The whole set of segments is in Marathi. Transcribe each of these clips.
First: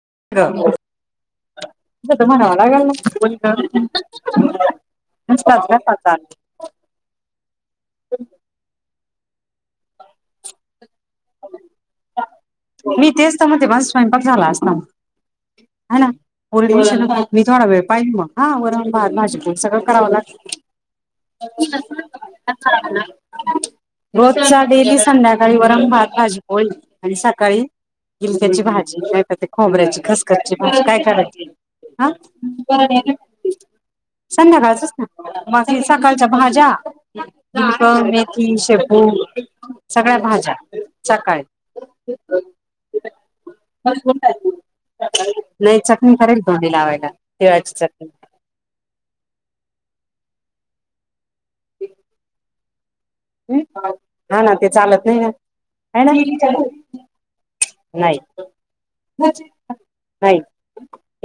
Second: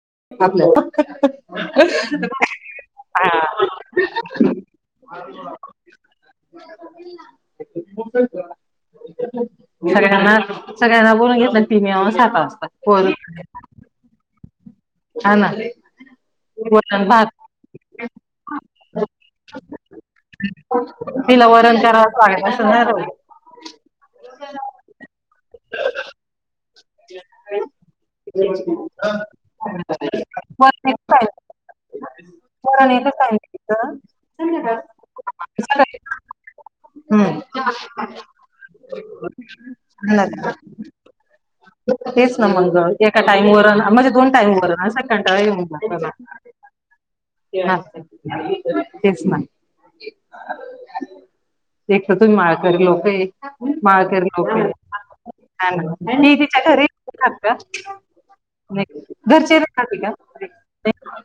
[inaudible] आपल्या पाच्या पाात आ [inaudible] तो सगळ्यांना सगळ्यांना बोलून घेतलं ती मी सकाा मी तेच तर म ते पण स्वयंपाक झाला अस ना हा ना वरण हा ना पसेशन भात मी थोडा वेळ पाहिल मग हा वरन भात भाजी तेंन सगळं तिला वरण करावंच लागेल असं नाही [inaudible] च्या डेली संध्याकाळी वरम भात भाजी होईल आणि सकाळी इिलक्याची राहू भाजी काय कर खोबऱ्याची खसखसची भाजी वरण काय एकच आहे करायची हा वरण एत काय संध्याकाळचच ना सकाळच्या हम्म. भाज्या मेथी शेपू सगळ्या भाज्या सकाळच्या तेच ना मग एका टाइम व म्हणजे दोन टाइमवरन स येऊन त ला ते तेच ना एक तर तुम माळक लोक आहे माळकर हा लोक ना आहे ते चालत नाही ना आहे ना [unintelligible] [inaudible] नाही नाही घरचेेतते का नाही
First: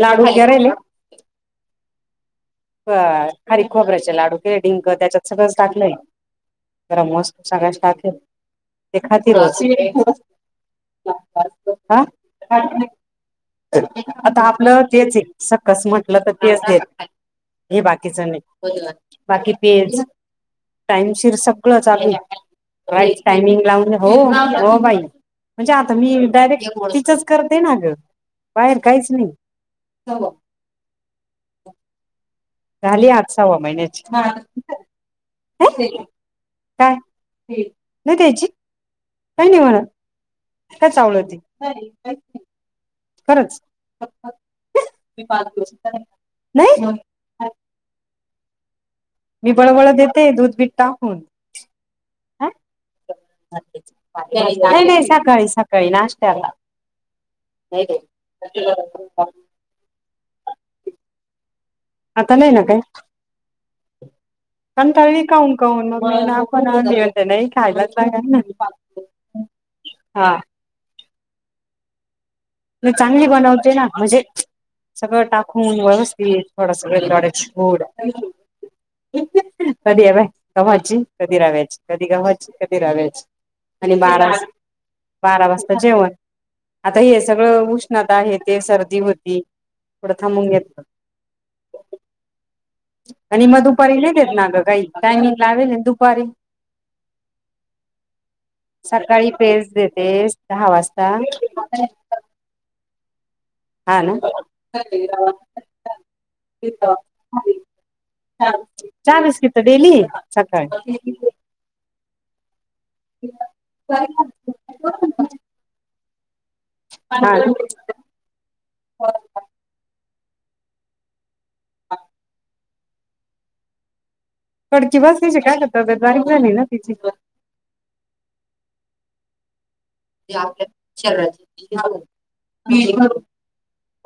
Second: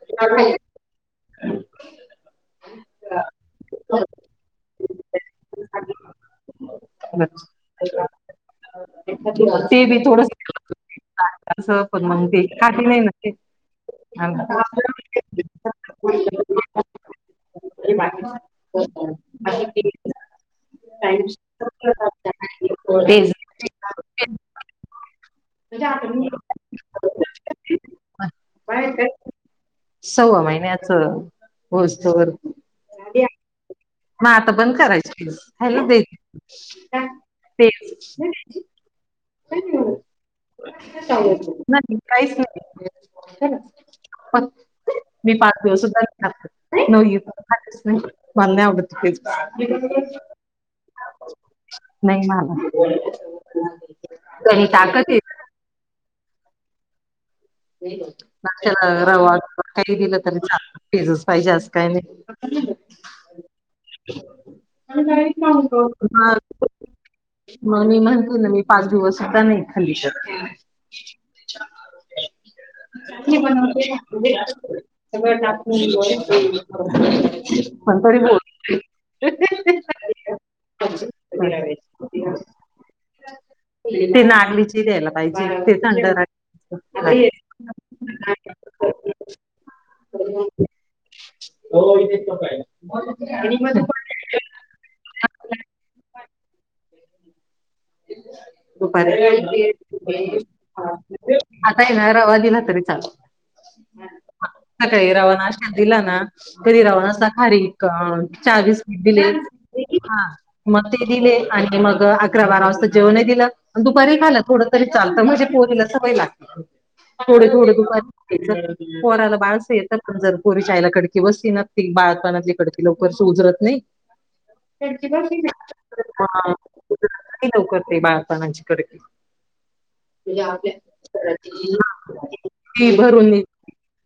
लाडू कराल का खारी खबराचे लाडूक डिंक त्याच्यात सगळं टाकलंय तरमस सग तेखात र ते बी थोडस असं हा पण मग ते खाती नाही ना ते. आता आपलं तेच आहे सकस म्हटलं तर तेच देत हे बाकीच नाही बाकी पे टाइमशीिर सगळं चालुये तेच टाइमिंग लावून हो हो बाई म्हणजे आता मी डायरेक्ट तिचच करते ना ग बाहेर काहीच नाही. सव्वा महिन्याच होऊस तवर झाली आज सवा महिने म आता बंद करायची. काय ते काय नाही म्हणा काय नाही [unintelligible] होते काहीच नाही. खरंच मी पाच दिवस सुद्धा नाही बां नाही आवडत. तेच. मीबळबळ देते दूध बी द टाकून नाही मला त्यांनी नाही टाकत नाही सकाळी सकाळी काही नाश्त्याला त्याला रवा काही दिलं तरी चालत पेज च पाहिजे अस काही आता ना नाही. काय कंटाळली काहून काहून मग मी ना पण आणली म्हणते नाही मग खायलाच मी लागल म्हणतो ना मी पाच दिवसता खाली हा [unintelligible] मी चांगली बनवते ना म्हजे सगळं टाकून व्यवस्थित थोडं सगळं व वेलदोड्याची पूड पण तरी बोल कधी अ गव्हाची, कधी रव्याची, कधी गव्हाची, कधी रव्याची. आणि ती बारा नागलीची द्यायला बारा पाहिजे ते थंड राहत. उष्णात आहे ते सर्दी होती थोडं थांबून घेतलं हो इथेच कायला आणि मग दुपारी नाही देत ना ग काही टाइमिंग लावेल दुपारी सकाळी दुपारी पेज देतेस दहा वाजता. गेला तरी चाल हा ना सकाळी रवा नाश्त्याला दिला ना तरी चहा रवा अस खारीक अ चहा बिस्कीट दिले बिस्किट डेली हा मग सकाळी ते दिले आणि मग अकरा बारा वाजता जेवणे दिलं आणि दुपारी खालं थोडंतरी चालत म्हणजे पोरीला सवय लागते. हा थोड थोडं दुपारचं पोराला बाळस येत पण जर पोरी आईला कडकी बसली न बाळतपणातली कडकी लवकर उजरत नाही. कडकी बसायची काय ग तब्येत बारीक झाली ना तिची लवकर ते बाार जणांची कडकी [unintelligible] त भरून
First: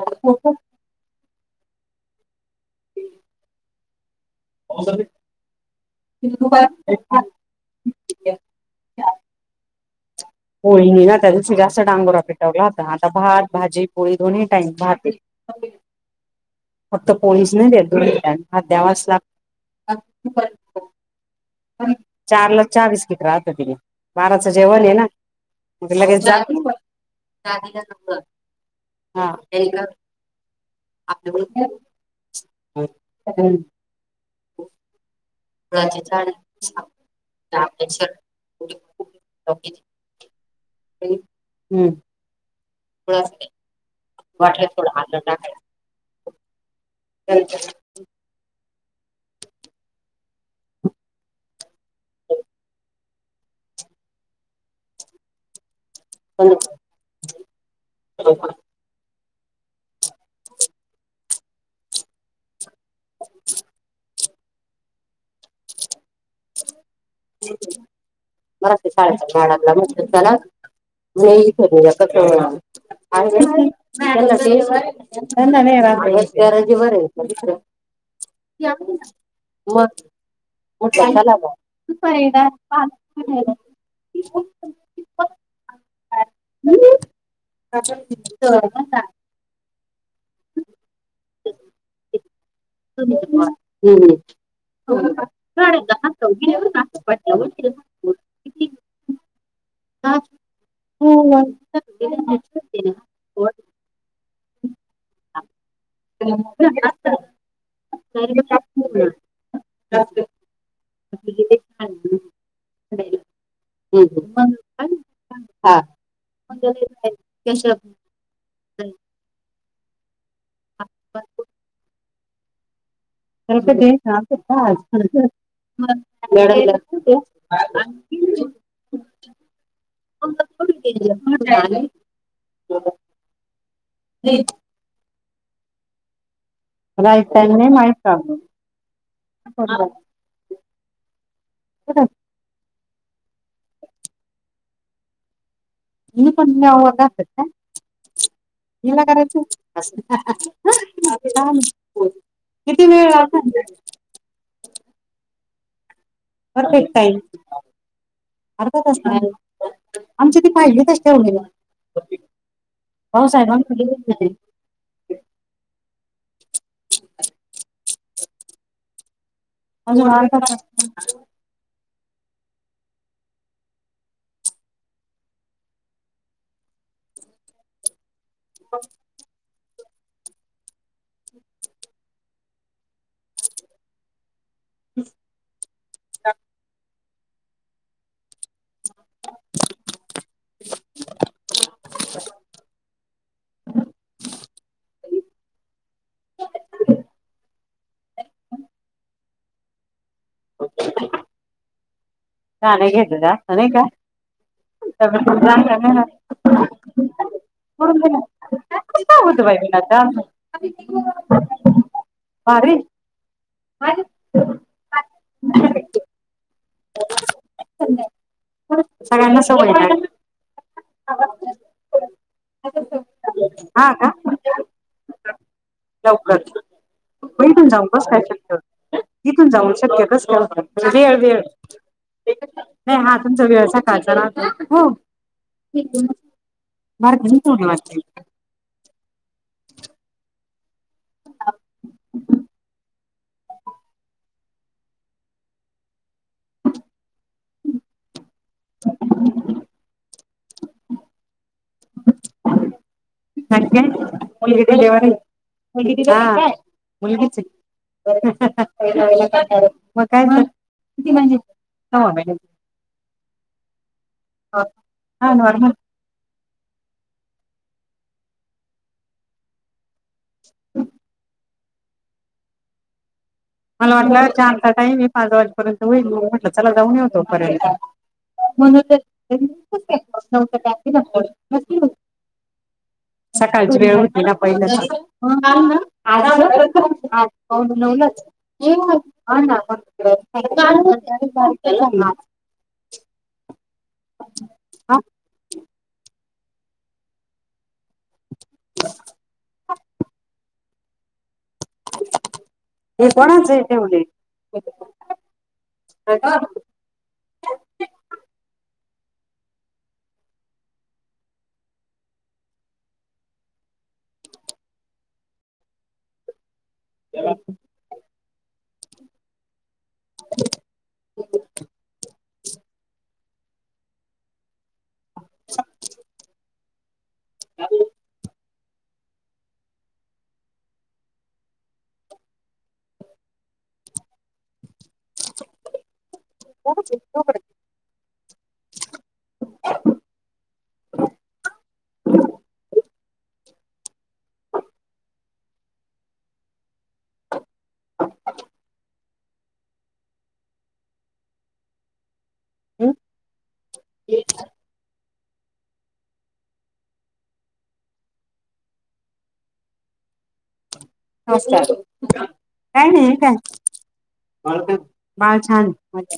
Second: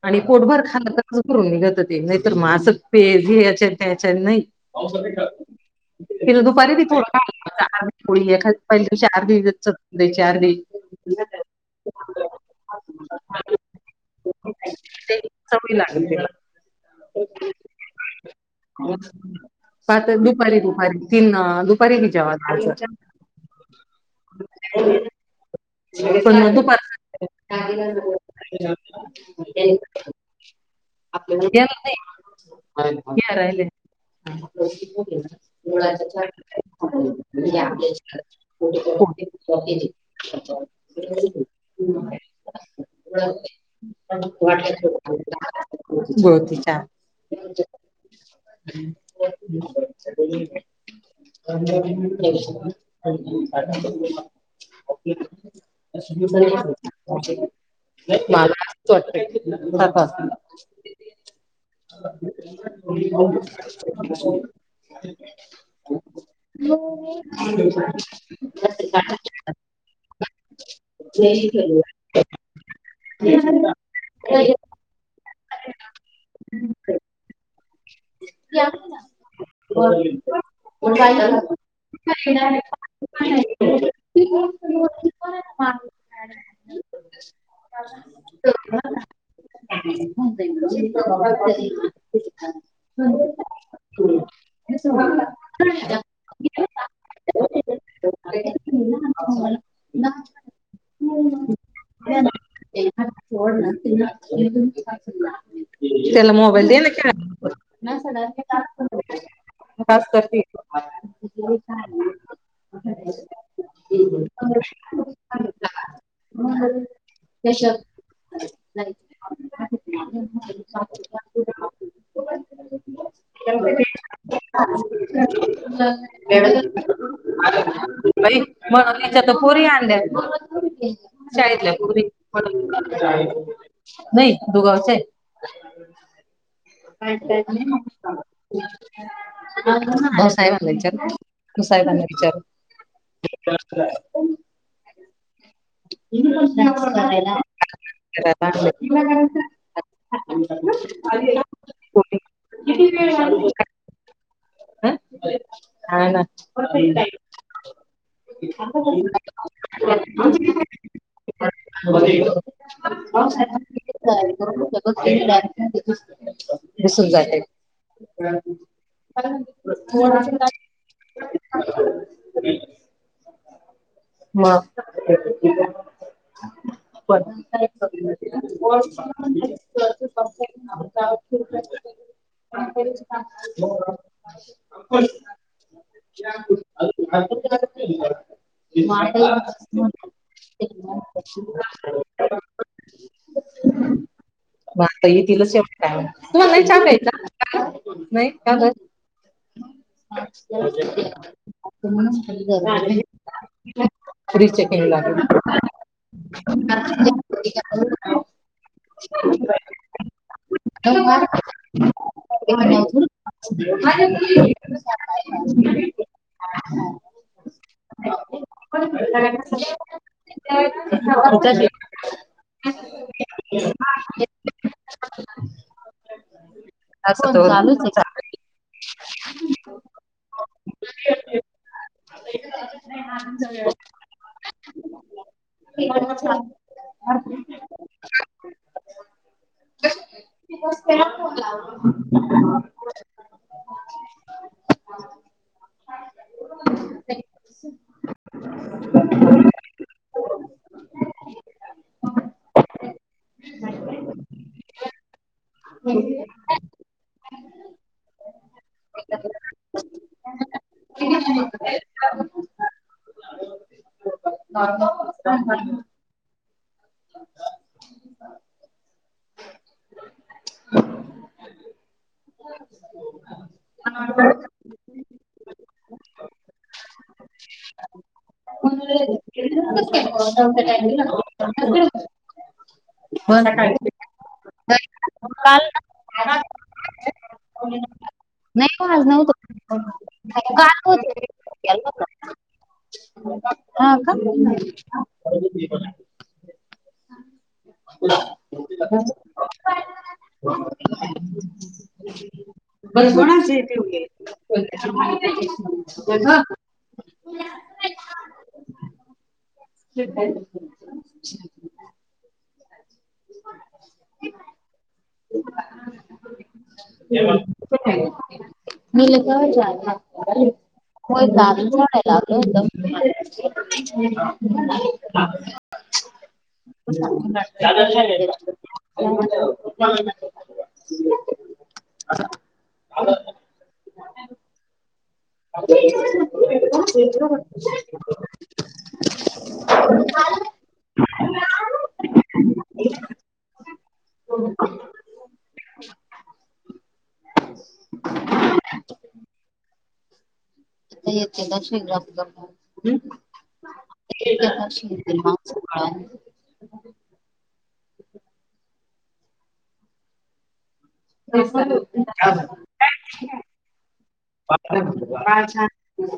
आणि पोटभर खाल तर कं करून निघत ते नाही तर मास पेज याच्या त्याच्यान नाही.. तीन दुपारी बी थोडी एखादी आरधि चतकोर होळी म ना त्याच्याशी जास्तडांगोरा पेटवला आता भात भाजी, पोळी दोन्ही टाईम पाहते चवळी लागली त्याला फक्त पोळीच नाही देत दोन्ही टाईम भात द्यावाच पात दुपारी ललागतो. दुपारी तीन अं, दुपारी बी जेवण चार ला चहा बिस्कीट राहत तिने बाराच जेव [unintelligible] [inaudible] [unintelligible] दादीला नवरा हा त्यांनी का आपल्या [unintelligible] नाही घ राहिले [unintelligible] मुळाचे गुळाचा चहा झाड आपल्या शरीर [unintelligible] हम गुळाचा ये [unintelligible] गवतीच्या. [unintelligible] [inaudible] [unintelligible] [inaudible] [unintelligible] पण [unintelligible] [inaudible] [unintelligible] [unintelligible] मला ते शाळेचा [unintelligible] [unintelligible] [inaudible] [unintelligible] [inaudible] [unintelligible] [inaudible] मग [unintelligible] म्हटलं चला मग. [inaudible] दुपारी [unintelligible] [inaudible] तर मग [unintelligible] [unintelligible] हम्. [unintelligible] [inaudible] [unintelligible] [inaudible] तेला मोबाईल दे ना [unintelligible] [inaudible] तास करते. [unintelligible] [unintelligible] मग हा [unintelligible] [inaudible] [unintelligible] [unintelligible] [inaudible] ई [unintelligible] [unintelligible] तर पुरी आणल्या शाळतल्या पुरी नाहीय दुगावचे आहेत. [unintelligible] [inaudible] पण हो साहेबांना विचार [unintelligible] साहेबांना विचार [unintelligible] [unintelligible] [inaudible] [unintelligible] [inaudible] किती वेळ [unintelligible] [inaudible] [unintelligible] [inaudible] हा ना. परफेक्ट [unintelligible] [inaudible] आमची ते पाहिजे [unintelligible] [inaudible] [unintelligible] भाऊसाहेबांकडे दिसून जात. [unintelligible] [inaudible] अजून अर्धा तास [unintelligible] [unintelligible] म [unintelligible] [unintelligible] [unintelligible] [inaudible] [unintelligible] [inaudible] [unintelligible] [inaudible] नाही का [unintelligible] [inaudible] चहा नाही घेत गं त्या, नाही का? फ्री चेकिंग लागेल. [unintelligible] [inaudible] [unintelligible] भारी [unintelligible] [unintelligible] सगळ्यांना सवय त्या हा का? लवकर. असं इथून जाऊन कस काय शक्य? इथून जाऊन शक्य कस का? वेळ वेळ नाही, हा तुमचा व्यवसाय हो, [unintelligible] [inaudible] [unintelligible] [inaudible] [inaudible] [inaudible] [unintelligible] मुलगी चे. मग काय मग? किती म्हणजे? हो मॅडम. हा नॉर्मल [unintelligible] [unintelligible] [unintelligible] मला वाटलं चारचा टाईम ए पाच वाजेपर्यंत होईल, मग म्हटलं चला जाऊन येऊ तो पर्यंत. [unintelligible] पण [unintelligible] सकाळची वेळ होती ना पहिलं, [unintelligible] काल तर आ पाऊणे नऊलाच, नाही हो आज नव्हतो काल [unintelligible] हा का? [inaudible] [unintelligible] हे बाई कोणाच कोणाचे हे आहे ठेवले? [unintelligible] [unintelligible] [unintelligible] [unintelligible] [unintelligible] हो गावी सोडायला आलो [unintelligible] [unintelligible] [unintelligible] [unintelligible] [unintelligible] [unintelligible] [unintelligible] [unintelligible] [unintelligible] [inaudible] नमस्कार काय नाही काय [unintelligible] बाळ छान आहे.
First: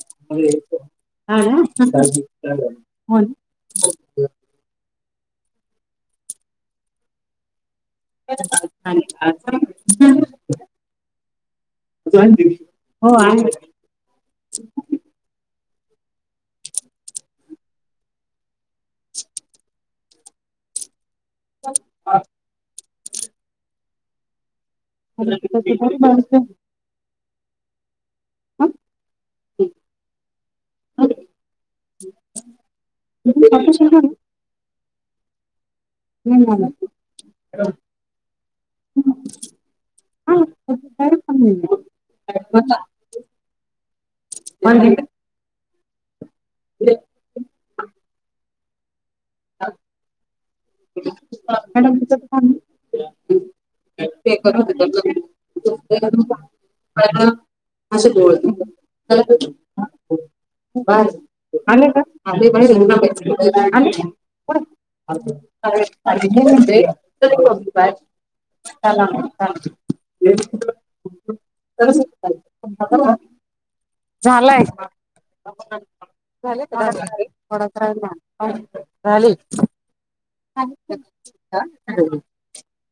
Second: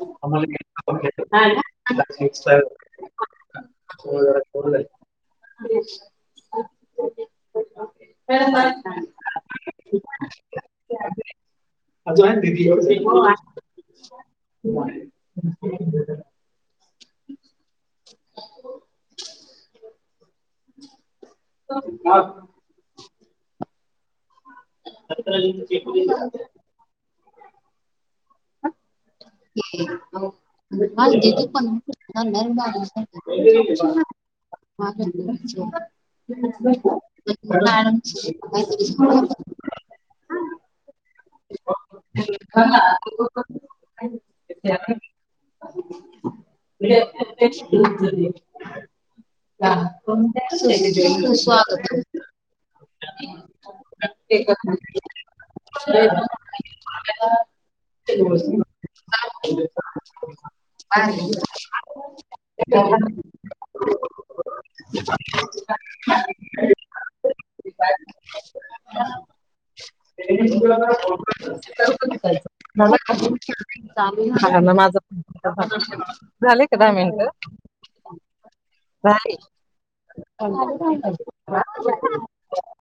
हा ना हो ना? [unintelligible] [unintelligible] अजून आहे ना दिदी? हो आहे, [unintelligible] [unintelligible] [unintelligible] [unintelligible] तुपण नर्म ऑपरेशन झालं? नाही झालं. ह [inaudible] हा, तरी पण [inaudible] झा नाही. म्हणजे [inaudible] स्वागत मॅडम तिचं काम ते कर [inaudible] बस आले का आ बा आले का [inaudible] चाला म झालाय माझ [inaudible] झाले का दहा मिनटं थोडाच झाले ह